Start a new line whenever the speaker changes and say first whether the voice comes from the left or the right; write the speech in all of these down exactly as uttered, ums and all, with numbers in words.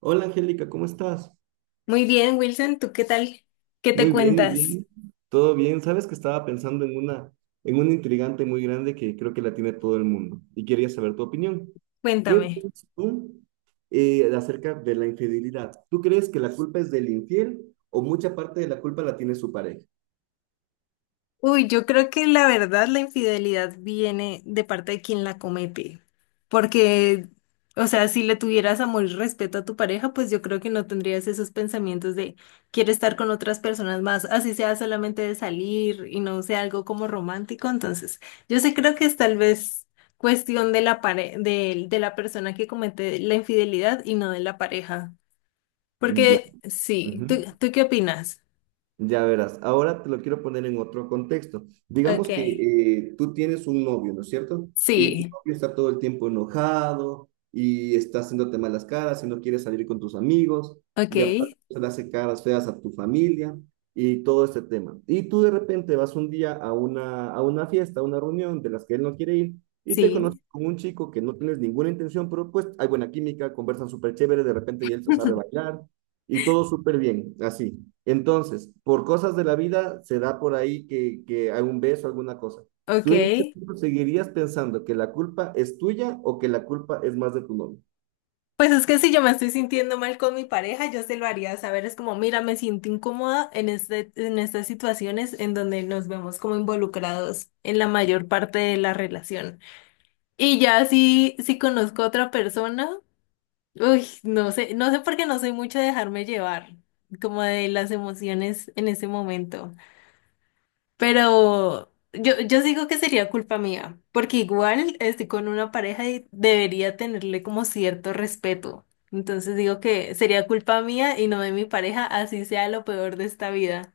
right: Hola Angélica, ¿cómo estás?
left: Muy bien, Wilson, ¿tú qué tal? ¿Qué te
right: Muy bien, muy
left: cuentas?
right: bien. Todo bien. Sabes que estaba pensando en una, en una intrigante muy grande que creo que la tiene todo el mundo y quería saber tu opinión. ¿Qué
left: Cuéntame.
right: piensas tú eh, acerca de la infidelidad? ¿Tú crees que la culpa es del infiel o mucha parte de la culpa la tiene su pareja?
left: Uy, yo creo que la verdad la infidelidad viene de parte de quien la comete, porque, o sea, si le tuvieras amor y respeto a tu pareja, pues yo creo que no tendrías esos pensamientos de quiero estar con otras personas más, así sea solamente de salir y no sea algo como romántico. Entonces, yo sí creo que es tal vez cuestión de la pare- de, de la persona que comete la infidelidad y no de la pareja.
right: Ya.
left: Porque sí, ¿tú,
right: Ujú.
left: tú ¿qué opinas?
right: Ya verás, ahora te lo quiero poner en otro contexto.
left: Ok,
right: Digamos que eh, tú tienes un novio, ¿no es cierto? Y tu
left: sí,
right: novio está todo el tiempo enojado y está haciéndote malas caras y no quiere salir con tus amigos
left: ok,
right: y aparte le hace caras feas a tu familia y todo este tema. Y tú de repente vas un día a una, a una fiesta, a una reunión de las que él no quiere ir y te
left: sí,
right: conoces con un chico que no tienes ninguna intención, pero pues hay buena química, conversan súper chévere, de repente y él se sabe bailar. Y todo súper bien, así. Entonces, por cosas de la vida, se da por ahí que, que hay un beso, alguna cosa.
left: ok.
right: ¿Tú en ese punto seguirías pensando que la culpa es tuya o que la culpa es más de tu novio?
left: Pues es que si yo me estoy sintiendo mal con mi pareja, yo se lo haría saber. Es como, mira, me siento incómoda en este, en estas situaciones en donde nos vemos como involucrados en la mayor parte de la relación. Y ya si, si conozco a otra persona, uy, no sé, no sé por qué no soy mucho de dejarme llevar, como de las emociones en ese momento. Pero yo, yo digo que sería culpa mía, porque igual estoy con una pareja y debería tenerle como cierto respeto. Entonces digo que sería culpa mía y no de mi pareja, así sea lo peor de esta vida.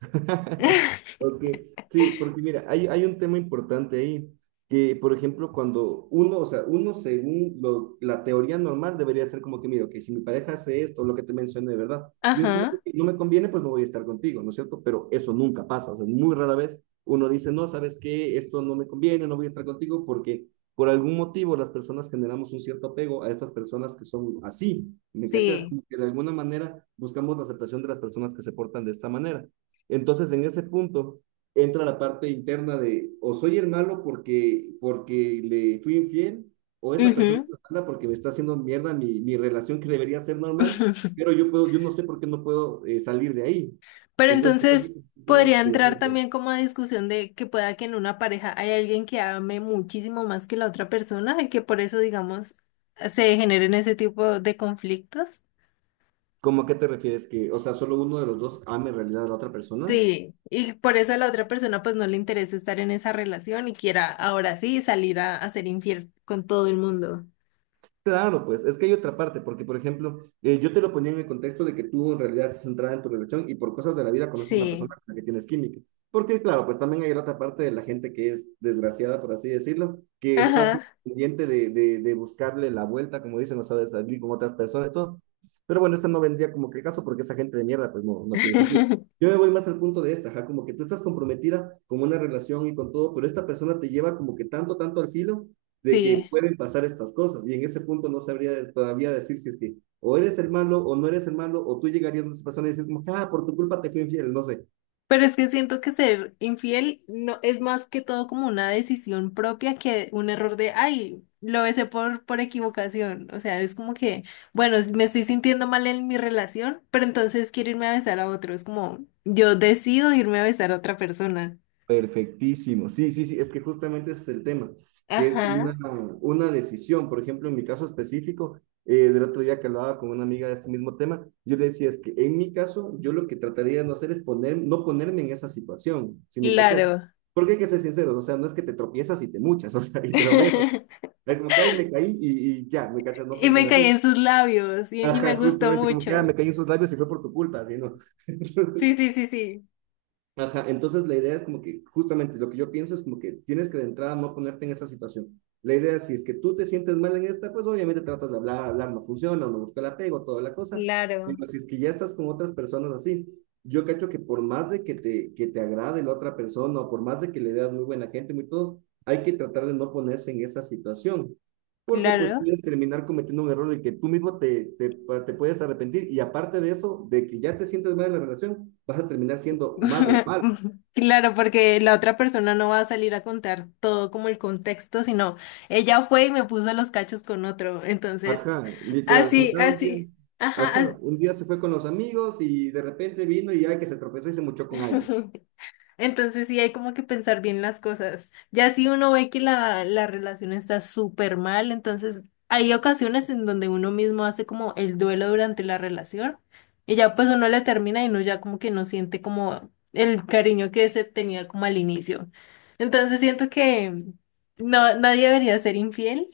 right: Ok, sí, porque mira, hay, hay un tema importante ahí, que por ejemplo, cuando uno, o sea, uno según lo- la teoría normal debería ser como que, mira, que si mi pareja hace esto, lo que te mencioné, de ¿verdad? Dices como que
left: Ajá,
right: ok, no me conviene, pues no voy a estar contigo, ¿no es cierto? Pero eso nunca pasa, o sea, muy rara vez uno dice, no, ¿sabes qué? Esto no me conviene, no voy a estar contigo, porque por algún motivo las personas generamos un cierto apego a estas personas que son así, ¿me cachas?
left: sí.
right: Como que de alguna manera buscamos la aceptación de las personas que se portan de esta manera. Entonces, en ese punto entra la parte interna de o soy el malo porque, porque le fui infiel, o esa persona
left: Ujú.
right: es mala porque me está haciendo mierda mi, mi relación que debería ser normal, pero yo puedo, yo no sé por qué no puedo eh, salir de ahí.
left: Pero
right: Entonces, es algo
left: entonces
right: que es muy
left: podría entrar
right: interesante.
left: también como a discusión de que pueda que en una pareja hay alguien que ame muchísimo más que la otra persona y que por eso, digamos, se generen ese tipo de conflictos.
right: ¿Cómo a qué te refieres? Que, o sea, solo uno de los dos ama en realidad a la otra persona.
left: Sí, y por eso a la otra persona pues no le interesa estar en esa relación y quiera ahora sí salir a, a ser infiel con todo el mundo.
right: Claro, pues es que hay otra parte, porque por ejemplo, eh, yo te lo ponía en el contexto de que tú en realidad estás centrada en tu relación y por cosas de la vida conoces a una
left: Sí,
right: persona con la que tienes química. Porque claro, pues también hay la otra parte de la gente que es desgraciada, por así decirlo, que está así
left: ajá,
right: pendiente de, de, de buscarle la vuelta, como dicen, o sea, de salir con otras personas y todo. Pero bueno, esto no vendría como que el caso porque esa gente de mierda pues no, no tiene sentido. Yo me voy más al punto de esta, ajá, como que tú estás comprometida con una relación y con todo, pero esta persona te lleva como que tanto, tanto al filo de que
left: sí.
right: pueden pasar estas cosas. Y en ese punto no sabría todavía decir si es que o eres el malo o no eres el malo, o tú llegarías a esa persona y dices, como, ah, por tu culpa te fui infiel, no sé.
left: Pero es que siento que ser infiel no es más que todo como una decisión propia que un error de, ay, lo besé por, por equivocación. O sea, es como que, bueno, me estoy sintiendo mal en mi relación, pero entonces quiero irme a besar a otro. Es como, yo decido irme a besar a otra persona.
right: Perfectísimo. Sí, sí, sí, es que justamente ese es el tema, que es una,
left: Ajá.
right: una decisión. Por ejemplo, en mi caso específico, eh, del otro día que hablaba con una amiga de este mismo tema, yo le decía, es que en mi caso, yo lo que trataría de no hacer es poner, no ponerme en esa situación, si me cachas.
left: Claro.
right: Porque hay que ser sinceros, o sea, no es que te tropiezas y te muchas, o sea, y te lo ves. Es como que, ay, me caí y, y ya, me cachas, no
left: Y me
right: funciona
left: caí
right: así.
left: en sus labios y, y me
right: Ajá,
left: gustó
right: justamente, como que, ah,
left: mucho.
right: me caí en sus labios y fue por tu culpa, así, ¿no?
left: Sí, sí, sí, sí.
right: Ajá, entonces la idea es como que, justamente, lo que yo pienso es como que tienes que de entrada no ponerte en esa situación. La idea es, si es que tú te sientes mal en esta, pues obviamente tratas de hablar, hablar no funciona, uno busca el apego, toda la cosa.
left: Claro,
right: Pero si es que ya estás con otras personas así, yo cacho que por más de que te, que te agrade la otra persona o por más de que le veas muy buena gente, muy todo, hay que tratar de no ponerse en esa situación porque pues
left: claro.
right: puedes terminar cometiendo un error en el que tú mismo te, te, te puedes arrepentir y aparte de eso, de que ya te sientes mal en la relación, vas a terminar siendo más el mal.
left: Claro, porque la otra persona no va a salir a contar todo como el contexto, sino ella fue y me puso los cachos con otro. Entonces,
right: Ajá, literal, es como
left: así,
right: cada un día,
left: así. Ajá.
right: ajá, un día se fue con los amigos y de repente vino y ay que se tropezó y se mochó con
left: Así.
right: alguien.
left: Entonces sí hay como que pensar bien las cosas. Ya si uno ve que la, la relación está súper mal, entonces hay ocasiones en donde uno mismo hace como el duelo durante la relación y ya pues uno le termina y uno ya como que no siente como el cariño que se tenía como al inicio. Entonces siento que no, nadie debería ser infiel.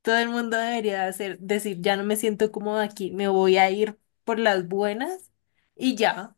left: Todo el mundo debería hacer, decir, ya no me siento cómodo aquí, me voy a ir por las buenas y ya,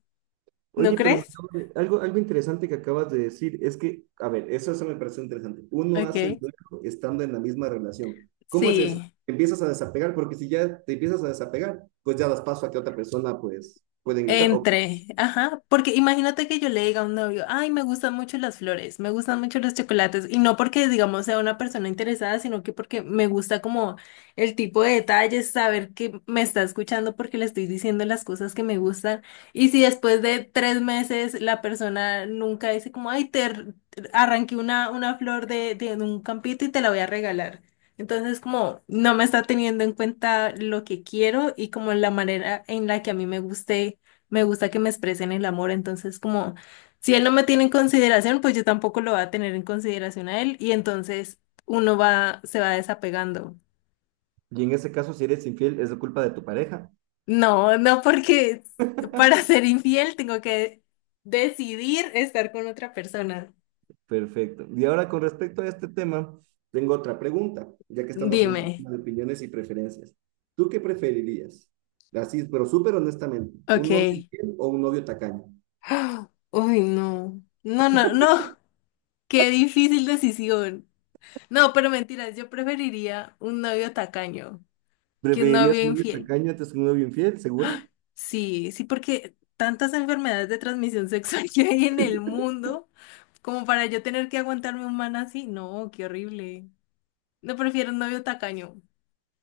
left: ¿no
right: Oye, pero me
left: crees?
right: acabo de- algo, algo interesante que acabas de decir es que, a ver, eso, eso me pareció interesante. Uno hace el
left: Ok.
right: duelo estando en la misma relación. ¿Cómo es eso?
left: Sí.
right: Te empiezas a desapegar, porque si ya te empiezas a desapegar, pues ya das paso a que otra persona pues pueda ingresar o...
left: Entre, ajá, porque imagínate que yo le diga a un novio, ay, me gustan mucho las flores, me gustan mucho los chocolates, y no porque, digamos, sea una persona interesada, sino que porque me gusta como el tipo de detalles, saber que me está escuchando porque le estoy diciendo las cosas que me gustan, y si después de tres meses la persona nunca dice como, ay, te r- arranqué una, una flor de, de un campito y te la voy a regalar. Entonces, como no me está teniendo en cuenta lo que quiero y como la manera en la que a mí me guste me gusta que me expresen el amor, entonces como si él no me tiene en consideración, pues yo tampoco lo voy a tener en consideración a él y entonces uno va, se va desapegando.
right: Y en ese caso, si eres infiel, es la culpa de tu pareja.
left: No, no porque para ser infiel tengo que decidir estar con otra persona.
right: Perfecto. Y ahora con respecto a este tema, tengo otra pregunta, ya que estamos en este
left: Dime.
right: tema de opiniones y preferencias. ¿Tú qué preferirías? Así, pero súper honestamente, ¿un novio
left: Ok.
right: infiel o un novio tacaño?
left: Uy, no. No, no, no. Qué difícil decisión. No, pero mentiras, yo preferiría un novio tacaño que un
right: ¿Preferirías
left: novio
right: un novio
left: infiel.
right: tacaño antes que un novio infiel, segura?
left: Sí, sí, porque tantas enfermedades de transmisión sexual que hay en el mundo, como para yo tener que aguantarme un man así, no, qué horrible. No prefiero un novio tacaño.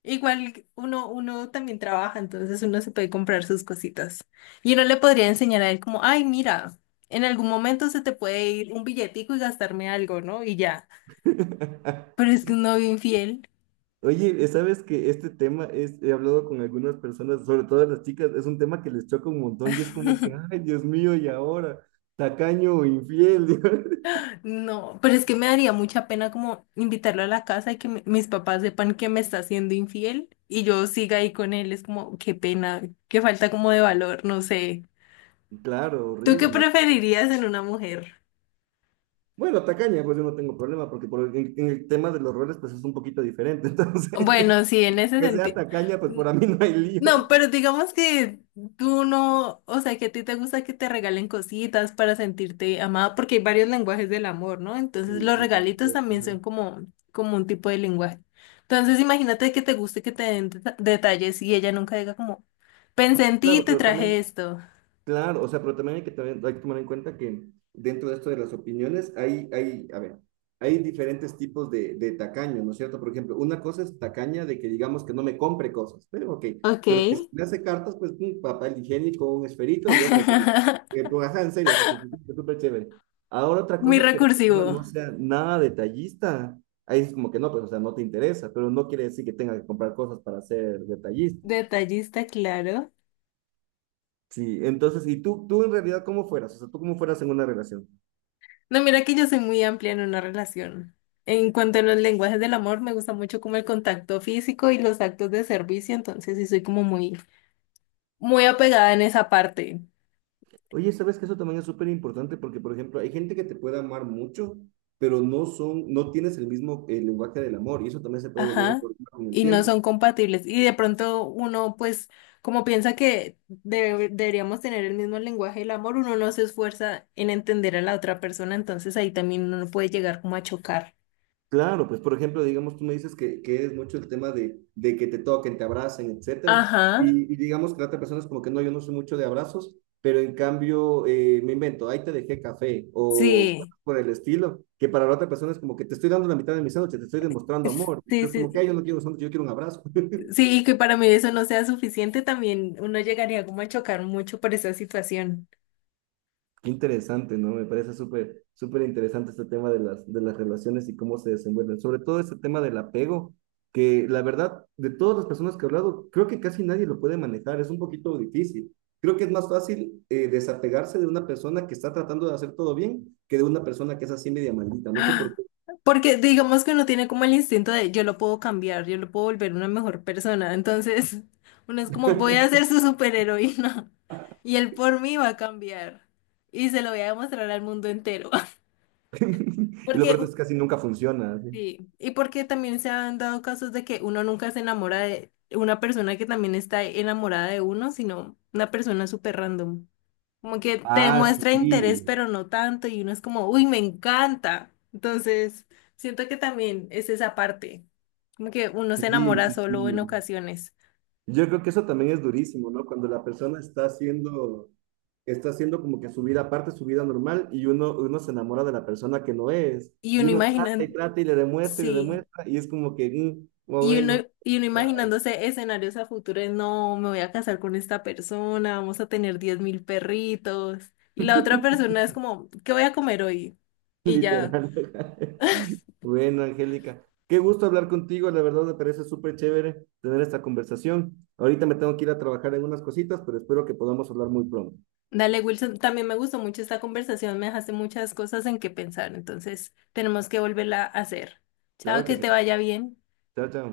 left: Igual uno, uno también trabaja, entonces uno se puede comprar sus cositas. Y uno le podría enseñar a él como, ay, mira, en algún momento se te puede ir un billetico y gastarme algo, ¿no? Y ya. Pero es que un novio infiel.
right: Oye, eh, sabes que este tema es, he hablado con algunas personas, sobre todo las chicas, es un tema que les choca un montón y es como que, ay, Dios mío, y ahora, tacaño o infiel.
left: No, pero es que me daría mucha pena como invitarlo a la casa y que mi- mis papás sepan que me está siendo infiel y yo siga ahí con él. Es como, qué pena, qué falta como de valor, no sé.
right: Claro,
left: ¿Tú qué
right: horrible.
left: preferirías en una mujer?
right: Bueno, tacaña, pues yo no tengo problema, porque por- el- en, en el tema de los roles, pues es un poquito diferente. Entonces,
left: Bueno, sí, en ese
right: que sea
left: sentido.
right: tacaña, pues para mí no hay
left: No,
right: lío.
left: pero digamos que tú no, o sea, que a ti te gusta que te regalen cositas para sentirte amada, porque hay varios lenguajes del amor, ¿no? Entonces
right: Sí,
left: los
right: sí, por
left: regalitos
right: supuesto,
left: también
right: ajá.
left: son como, como un tipo de lenguaje. Entonces imagínate que te guste que te den deta- detalles y ella nunca diga como, pensé en ti y
right: Claro,
left: te
right: pero
left: traje
right: también,
left: esto.
right: claro, o sea, pero también hay que, también, hay que tomar en cuenta que dentro de esto de las opiniones hay, hay, a ver, hay diferentes tipos de, de tacaño, ¿no es cierto? Por ejemplo, una cosa es tacaña de que digamos que no me compre cosas, pero ok,
left: Ok.
right: pero que si me hace cartas, pues un papel higiénico, un esferito, yo feliz. Eh, pues, ajá, en serio, o sea, súper súper chévere. Ahora otra
left: Muy
right: cosa es que la persona
left: recursivo.
right: no sea nada detallista. Ahí es como que no, pues, o sea, no te interesa, pero no quiere decir que tenga que comprar cosas para ser detallista.
left: Detallista, claro.
right: Sí, entonces, ¿y tú, tú en realidad cómo fueras? O sea, ¿tú cómo fueras en una relación?
left: No, mira que yo soy muy amplia en una relación. En cuanto a los lenguajes del amor, me gusta mucho como el contacto físico y los actos de servicio, entonces sí soy como muy, muy apegada en esa parte.
right: Oye, ¿sabes que eso también es súper importante? Porque, por ejemplo, hay gente que te puede amar mucho, pero no son, no tienes el mismo eh, lenguaje del amor, y eso también se puede volver un
left: Ajá.
right: problema con el
left: Y no
right: tiempo.
left: son compatibles. Y de pronto uno, pues, como piensa que debe- deberíamos tener el mismo lenguaje del amor, uno no se esfuerza en entender a la otra persona, entonces ahí también uno puede llegar como a chocar.
right: Claro, pues por ejemplo, digamos, tú me dices que, que es mucho el tema de, de que te toquen, te abracen, etcétera.
left: Ajá.
right: Y, y digamos que la otra persona es como que no, yo no soy mucho de abrazos, pero en cambio eh, me invento, ahí te dejé café o
left: Sí.
right: cosas por el estilo, que para la otra persona es como que te estoy dando la mitad de mi sándwich, te estoy demostrando amor.
left: Sí,
right: Entonces, como que,
left: sí.
right: ay, yo no quiero sándwich, yo quiero un abrazo.
left: Sí, y que para mí eso no sea suficiente, también uno llegaría como a chocar mucho por esa situación.
right: Qué interesante, ¿no? Me parece súper, súper interesante este tema de las, de las relaciones y cómo se desenvuelven. Sobre todo este tema del apego, que la verdad, de todas las personas que he hablado, creo que casi nadie lo puede manejar. Es un poquito difícil. Creo que es más fácil eh, desapegarse de una persona que está tratando de hacer todo bien que de una persona que es así media maldita. No sé por
left: ¡Ah!
right: qué.
left: Porque digamos que uno tiene como el instinto de yo lo puedo cambiar, yo lo puedo volver una mejor persona. Entonces, uno es como voy a ser su superheroína y él por mí va a cambiar y se lo voy a demostrar al mundo entero.
right: Y lo
left: Porque
right: peor es que casi nunca funciona, así.
left: sí, y porque también se han dado casos de que uno nunca se enamora de una persona que también está enamorada de uno, sino una persona súper random. Como que te
right: Ah,
left: demuestra interés,
right: sí,
left: pero no tanto, y uno es como, uy, me encanta. Entonces, siento que también es esa parte, como que uno se
right: sí,
left: enamora
right: sí,
left: solo en
right: sí.
left: ocasiones.
right: Yo creo que eso también es durísimo, ¿no? Cuando la persona está haciendo, está haciendo como que su vida aparte, su vida normal, y uno, uno se enamora de la persona que no es,
left: Y
right: y
left: uno
right: uno trata
left: imagina,
right: y trata y le demuestra y le
left: sí.
right: demuestra, y es como que, mm, oh,
left: Y uno,
right: bueno,
left: y uno imaginándose escenarios a futuro, de, no, me voy a casar con esta persona, vamos a tener diez mil perritos. Y la otra persona es como, ¿qué voy a comer hoy? Y ya.
right: literal. Bueno, Angélica, qué gusto hablar contigo, la verdad me parece súper chévere tener esta conversación. Ahorita me tengo que ir a trabajar en unas cositas, pero espero que podamos hablar muy pronto.
left: Dale, Wilson, también me gustó mucho esta conversación, me dejaste muchas cosas en que pensar, entonces tenemos que volverla a hacer. Chao,
right: Claro que
left: que
right: sí.
left: te vaya bien.
right: Chao, chao.